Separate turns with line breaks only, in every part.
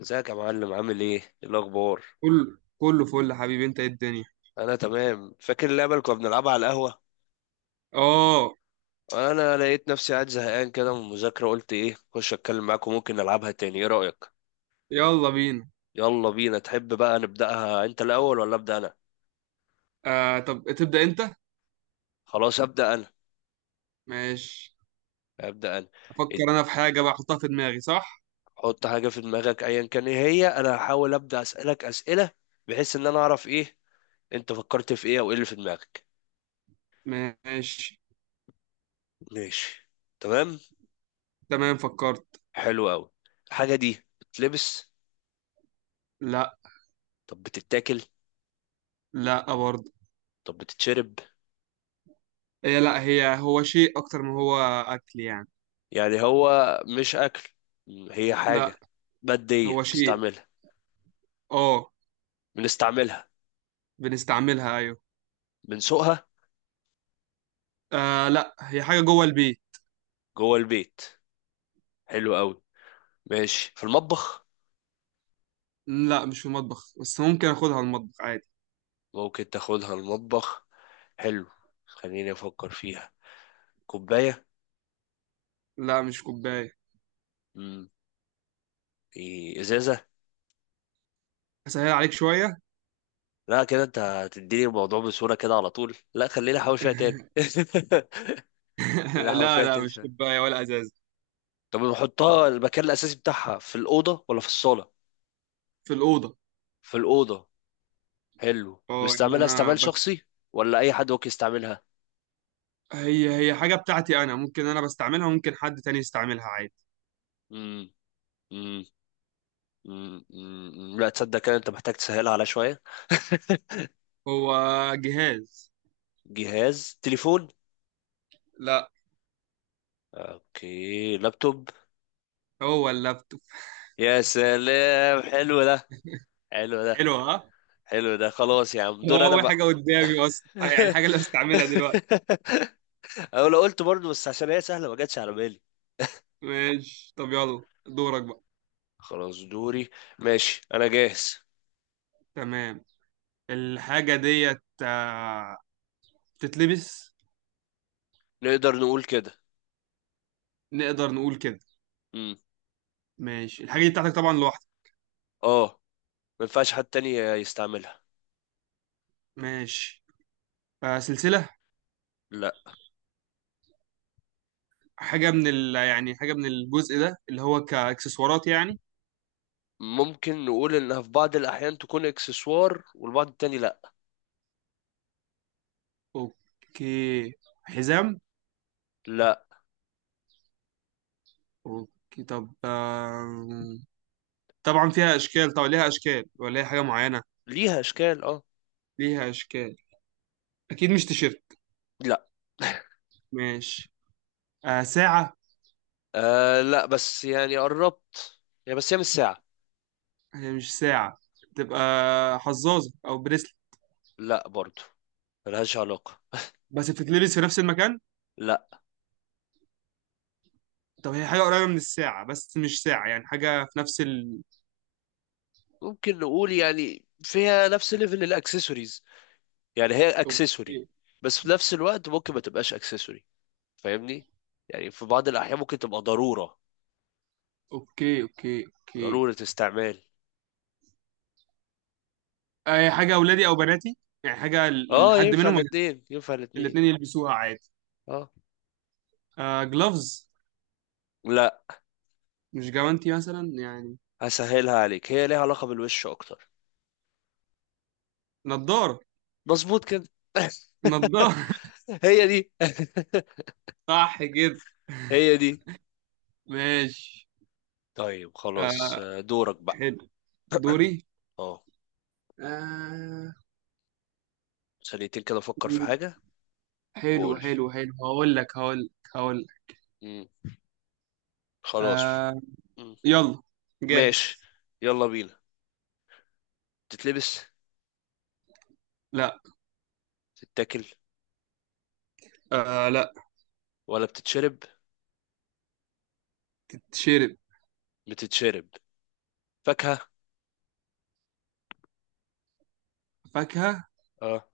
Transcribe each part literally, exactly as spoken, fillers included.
ازيك يا معلم، عامل ايه؟ ايه الاخبار؟
كله كله فل حبيبي، انت ايه الدنيا.
انا تمام. فاكر اللعبه اللي كنا بنلعبها على القهوه؟
اه.
انا لقيت نفسي قاعد زهقان كده من المذاكره، قلت ايه اخش اتكلم معاكم. ممكن نلعبها تاني؟ ايه رايك؟
يلا بينا.
يلا بينا. تحب بقى نبداها انت الاول ولا ابدا انا؟
آه، طب تبدأ انت.
خلاص ابدا انا.
ماشي.
ابدا انا
افكر
اد-
انا في حاجة بقى احطها في دماغي، صح؟
حط حاجه في دماغك ايا كان ايه هي. انا هحاول ابدا اسالك اسئله بحيث ان انا اعرف ايه انت فكرت في ايه، او ايه اللي في دماغك.
ماشي.
ماشي. تمام.
تمام، فكرت.
حلو قوي. الحاجه دي بتلبس؟
لا.
طب بتتاكل؟
لا برضه.
طب بتتشرب؟
هي لا هي هو شيء اكتر ما هو اكل يعني.
يعني هو مش أكل. هي حاجة
لا، هو
مادية
شيء.
نستعملها؟
اه،
بنستعملها؟
بنستعملها، ايوه.
بنسوقها؟
آه لا، هي حاجة جوه البيت.
جوه البيت؟ حلو قوي. ماشي في المطبخ؟
لا مش في المطبخ، بس ممكن اخدها المطبخ عادي.
ممكن تاخدها المطبخ. حلو. خليني أفكر فيها. كوباية؟
لا مش كوباية.
مم. إيه، إزازة؟
اسهل عليك شوية.
لا كده أنت هتديني الموضوع بصورة كده على طول. لا خليني أحاول فيها تاني. خليني أحاول
لا
فيها
لا،
تاني
مش
شوية.
كوباية ولا ازاز.
طب نحطها المكان الأساسي بتاعها في الأوضة ولا في الصالة؟
في الأوضة.
في الأوضة. حلو.
اه يعني
بيستعملها
انا
استعمال
بس.
شخصي ولا اي حد ممكن يستعملها؟
هي هي حاجه بتاعتي انا، ممكن انا بستعملها، ممكن حد تاني يستعملها عادي.
امم امم امم أمم. لا تصدق كده، انت محتاج تسهلها على شوية.
هو جهاز.
جهاز تليفون؟
لا،
اوكي لابتوب.
هو اللابتوب.
يا سلام حلو ده، حلو ده،
حلو ها.
حلو ده. خلاص يا عم،
هو
دور انا
اول
بقى.
حاجه قدامي اصلا، آه، يعني الحاجه اللي بستعملها دلوقتي.
او لو قلت برضه، بس عشان هي سهلة ما جاتش على بالي.
ماشي، طب يلا دورك بقى.
خلاص دوري. ماشي انا جاهز.
تمام. الحاجه ديت، آه، بتتلبس.
نقدر نقول كده.
نقدر نقول كده.
امم.
ماشي، الحاجه دي بتاعتك طبعا لوحدك.
اه، ما ينفعش حد تاني يستعملها.
ماشي. آه، سلسله.
لا.
حاجه من ال... يعني حاجه من الجزء ده اللي هو كاكسسوارات يعني.
ممكن نقول انها في بعض الاحيان تكون اكسسوار والبعض التاني لا.
اوكي. حزام.
لا،
اوكي طب آم، طبعا فيها اشكال، طبعا ليها اشكال، ولا هي حاجه معينه؟
ليها اشكال، اه.
ليها اشكال. اكيد مش تيشيرت.
لا.
ماشي. آه ساعه.
آه لا، بس يعني قربت. يعني بس هي مش ساعة.
هي مش ساعه. تبقى حظاظه او بريسلت.
لا برضو، ملهاش علاقة.
بس بتتلبس في نفس المكان.
لا.
طب هي حاجه قريبه من الساعه بس مش ساعه، يعني حاجه في نفس ال
ممكن نقول يعني فيها نفس ليفل الاكسسوارز. يعني هي اكسسوري،
اوكي
بس في نفس الوقت ممكن ما تبقاش اكسسوري. فاهمني؟ يعني في بعض الاحيان ممكن تبقى ضرورة.
اوكي اوكي اوكي.
ضرورة استعمال.
آه هي حاجه اولادي او بناتي، يعني حاجه ل-
اه،
لحد
ينفع
منهم.
الاتنين، ينفع الاتنين.
الاثنين يلبسوها عادي.
اه.
آه جلوفز.
لا.
مش جوانتي مثلا يعني.
هسهلها عليك، هي ليها علاقة بالوش اكتر.
نضاره.
مظبوط كده.
نضاره.
هي دي.
صح كده.
هي دي.
ماشي.
طيب خلاص.
آه
آه، دورك بقى.
حلو، دوري.
اه.
آه.
ثانيتين كده افكر في
حلو
حاجة
حلو
وقول.
حلو، هقول لك هقول لك هقول لك.
مم. خلاص.
آه.
مم.
يلا.
ماشي.
جاهز.
يلا بينا. بتتلبس؟
لا.
تتاكل؟
آه لا.
ولا بتتشرب؟
تشرب.
بتتشرب. فاكهة؟
فاكهة.
اه.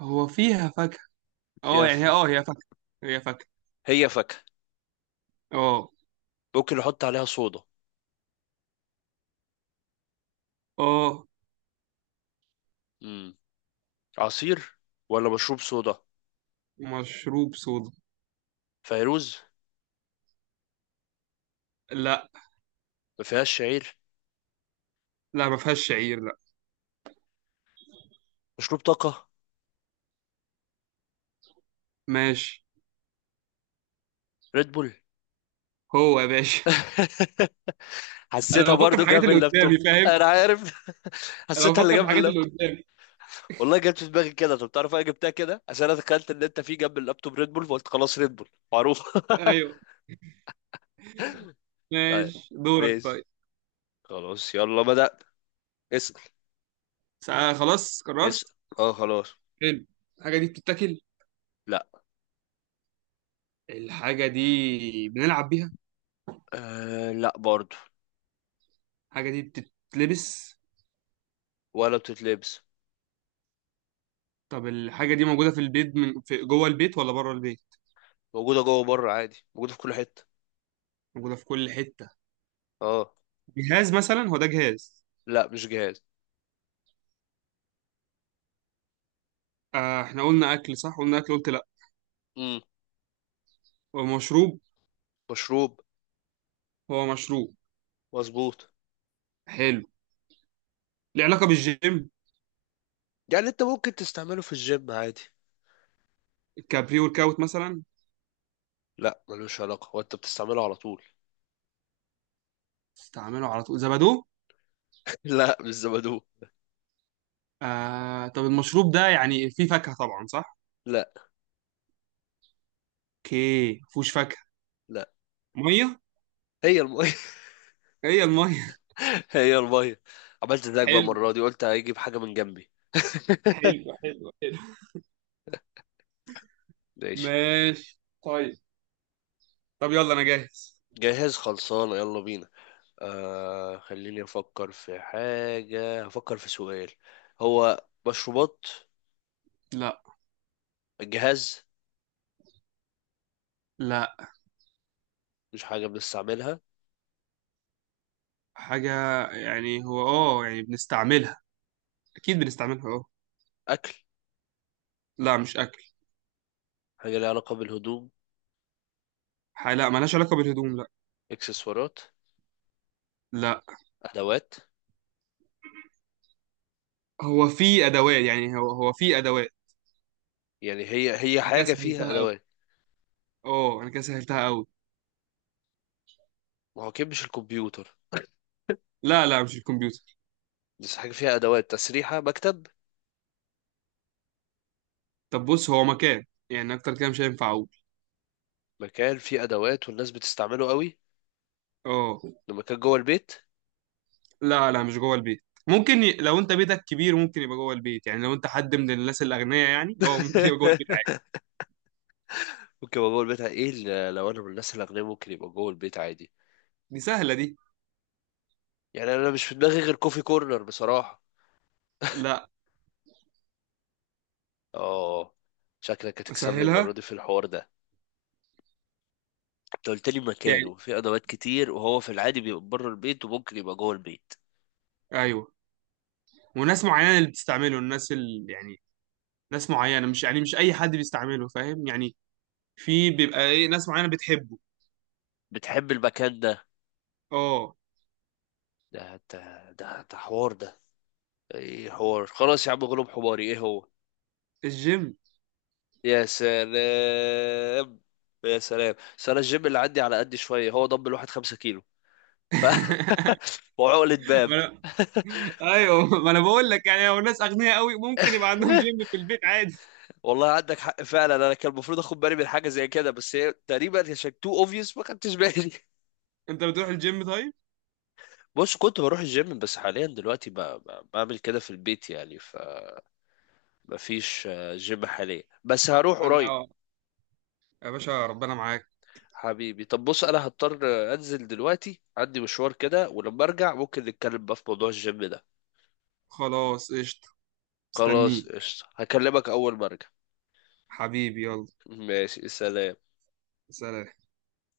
هو فيها فاكهة؟ اه
فيها
يعني
ف...
هي اه هي فاكهة. هي فاكهة.
هي فاكهة.
اه.
ممكن نحط عليها صودا؟
اه
مم. عصير ولا مشروب صودا؟
مشروب صودا.
فيروز؟
لا
ما فيهاش شعير؟
لا، ما فيهاش شعير، لا.
مشروب طاقة.
ماشي.
ريد بول.
هو يا باشا.
حسيتها
انا بفكر في
برضو
الحاجات
جاب
اللي قدامي،
اللابتوب.
فاهم.
انا عارف.
انا
حسيتها اللي
بفكر في
جنب
الحاجات اللي
اللابتوب.
قدامي.
والله جت في دماغي كده. طب تعرف انا جبتها كده عشان انا تخيلت ان انت في جنب اللابتوب ريد بول، فقلت خلاص ريد بول معروف.
ايوه.
طيب.
ماشي دورك
ماشي.
طيب.
خلاص يلا بدأت. اسأل.
ساعة- خلاص قررت.
اسأل. اه خلاص.
حلو. الحاجة دي بتتاكل؟
لا.
الحاجة دي بنلعب بيها؟
آه لا برضو.
الحاجة دي بتتلبس؟
ولا بتتلبس.
طب الحاجة دي موجودة في البيت، من في جوه البيت ولا بره البيت؟
موجودة جوه بره عادي، موجودة في كل حتة.
موجودة في كل حتة.
اه.
جهاز مثلا، هو ده جهاز؟
لا مش جهاز.
آه احنا قلنا أكل، صح؟ قلنا أكل قلت لأ.
امم.
هو مشروب؟
مشروب.
هو مشروب.
مظبوط.
حلو. ليه علاقة بالجيم؟
يعني انت ممكن تستعمله في الجيم عادي.
الكابري ورك أوت مثلا؟
لا ملوش علاقة، وانت بتستعمله على طول.
استعمله على طول، زبادو؟
لا مش زبادو.
آه طب المشروب ده يعني فيه فاكهة طبعا صح؟
لا.
اوكي مفهوش فاكهة.
لا.
مية.
هي المية.
هي المية.
هي المية. عملت زيك بقى
حلو
المرة دي، قلت هيجيب حاجة من جنبي.
حلو حلو حلو.
ماشي.
ماشي طيب. طب يلا انا جاهز.
جاهز خلصان، يلا بينا. آه خليني أفكر في حاجة، هفكر في سؤال. هو مشروبات؟
لا.
جهاز؟
لا.
مش حاجة بنستعملها؟
حاجة، يعني هو اه يعني بنستعملها. أكيد بنستعملها اه.
أكل؟
لا مش أكل.
حاجة ليها علاقة بالهدوم؟
ح- لا، ملهاش علاقة بالهدوم، لا.
إكسسوارات؟
لا،
أدوات؟
هو في أدوات، يعني هو هو في أدوات.
يعني هي هي
انا كده
حاجة فيها
سهلتها قوي.
أدوات.
اه، أنا كده سهلتها أوي.
ما هو أكيد مش الكمبيوتر.
لا لا مش الكمبيوتر.
بس حاجة فيها أدوات، تسريحة مكتب؟
طب بص، هو مكان. يعني أكتر كده مش هينفع أقول.
مكان فيه أدوات والناس بتستعمله قوي؟
اه.
ده مكان جوه البيت؟
لا لا مش جوه البيت. ممكن ي... لو أنت بيتك كبير ممكن يبقى جوه البيت، يعني لو أنت حد من الناس الأغنياء يعني اه ممكن يبقى جوه البيت عادي.
ممكن ابقى جوه البيت، ايه ال- لو انا من الناس الاغنياء ممكن يبقى جوه البيت عادي.
دي سهلة دي.
يعني انا مش في دماغي غير كوفي كورنر بصراحه.
لا.
اه. شكلك هتكسبني المره
أسهلها
دي في الحوار ده. انت قلت لي مكان
يعني.
وفي ادوات كتير، وهو في العادي بيبقى بره البيت وممكن يبقى جوه البيت.
أيوه. وناس معينة اللي بتستعمله، الناس اللي يعني ناس معينة، مش يعني مش أي حد بيستعمله، فاهم يعني. في بيبقى إيه ناس معينة بتحبه.
بتحب المكان ده.
اه.
ده انت. ده ده حوار ده. ايه حوار، خلاص يا عم غلوب حماري، ايه هو؟
الجيم.
يا سلام. يا سلام. بس انا الجيم اللي عندي على قد شويه، هو ضم الواحد خمسة كيلو ف وعقلة باب.
ما أنا... ايوه ما انا بقول لك يعني لو الناس اغنياء قوي ممكن يبقى عندهم جيم في البيت عادي.
والله عندك حق فعلا. انا كان المفروض اخد بالي من حاجه زي كده، بس هي تقريبا عشان تو اوبفيوس ما خدتش بالي.
انت بتروح الجيم طيب؟
بص، كنت بروح الجيم بس حاليا دلوقتي ب- ب- بعمل كده في البيت. يعني فما فيش آه، جيم حاليا، بس هروح قريب.
انا يا باشا ربنا معاك.
حبيبي طب بص، انا هضطر آه، انزل دلوقتي، عندي مشوار كده، ولما ارجع ممكن نتكلم بقى في موضوع الجيم ده.
خلاص قشطة.
خلاص
مستنيك.
قشطة، هكلمك اول ما ارجع.
حبيبي يلا.
ماشي سلام.
سلام.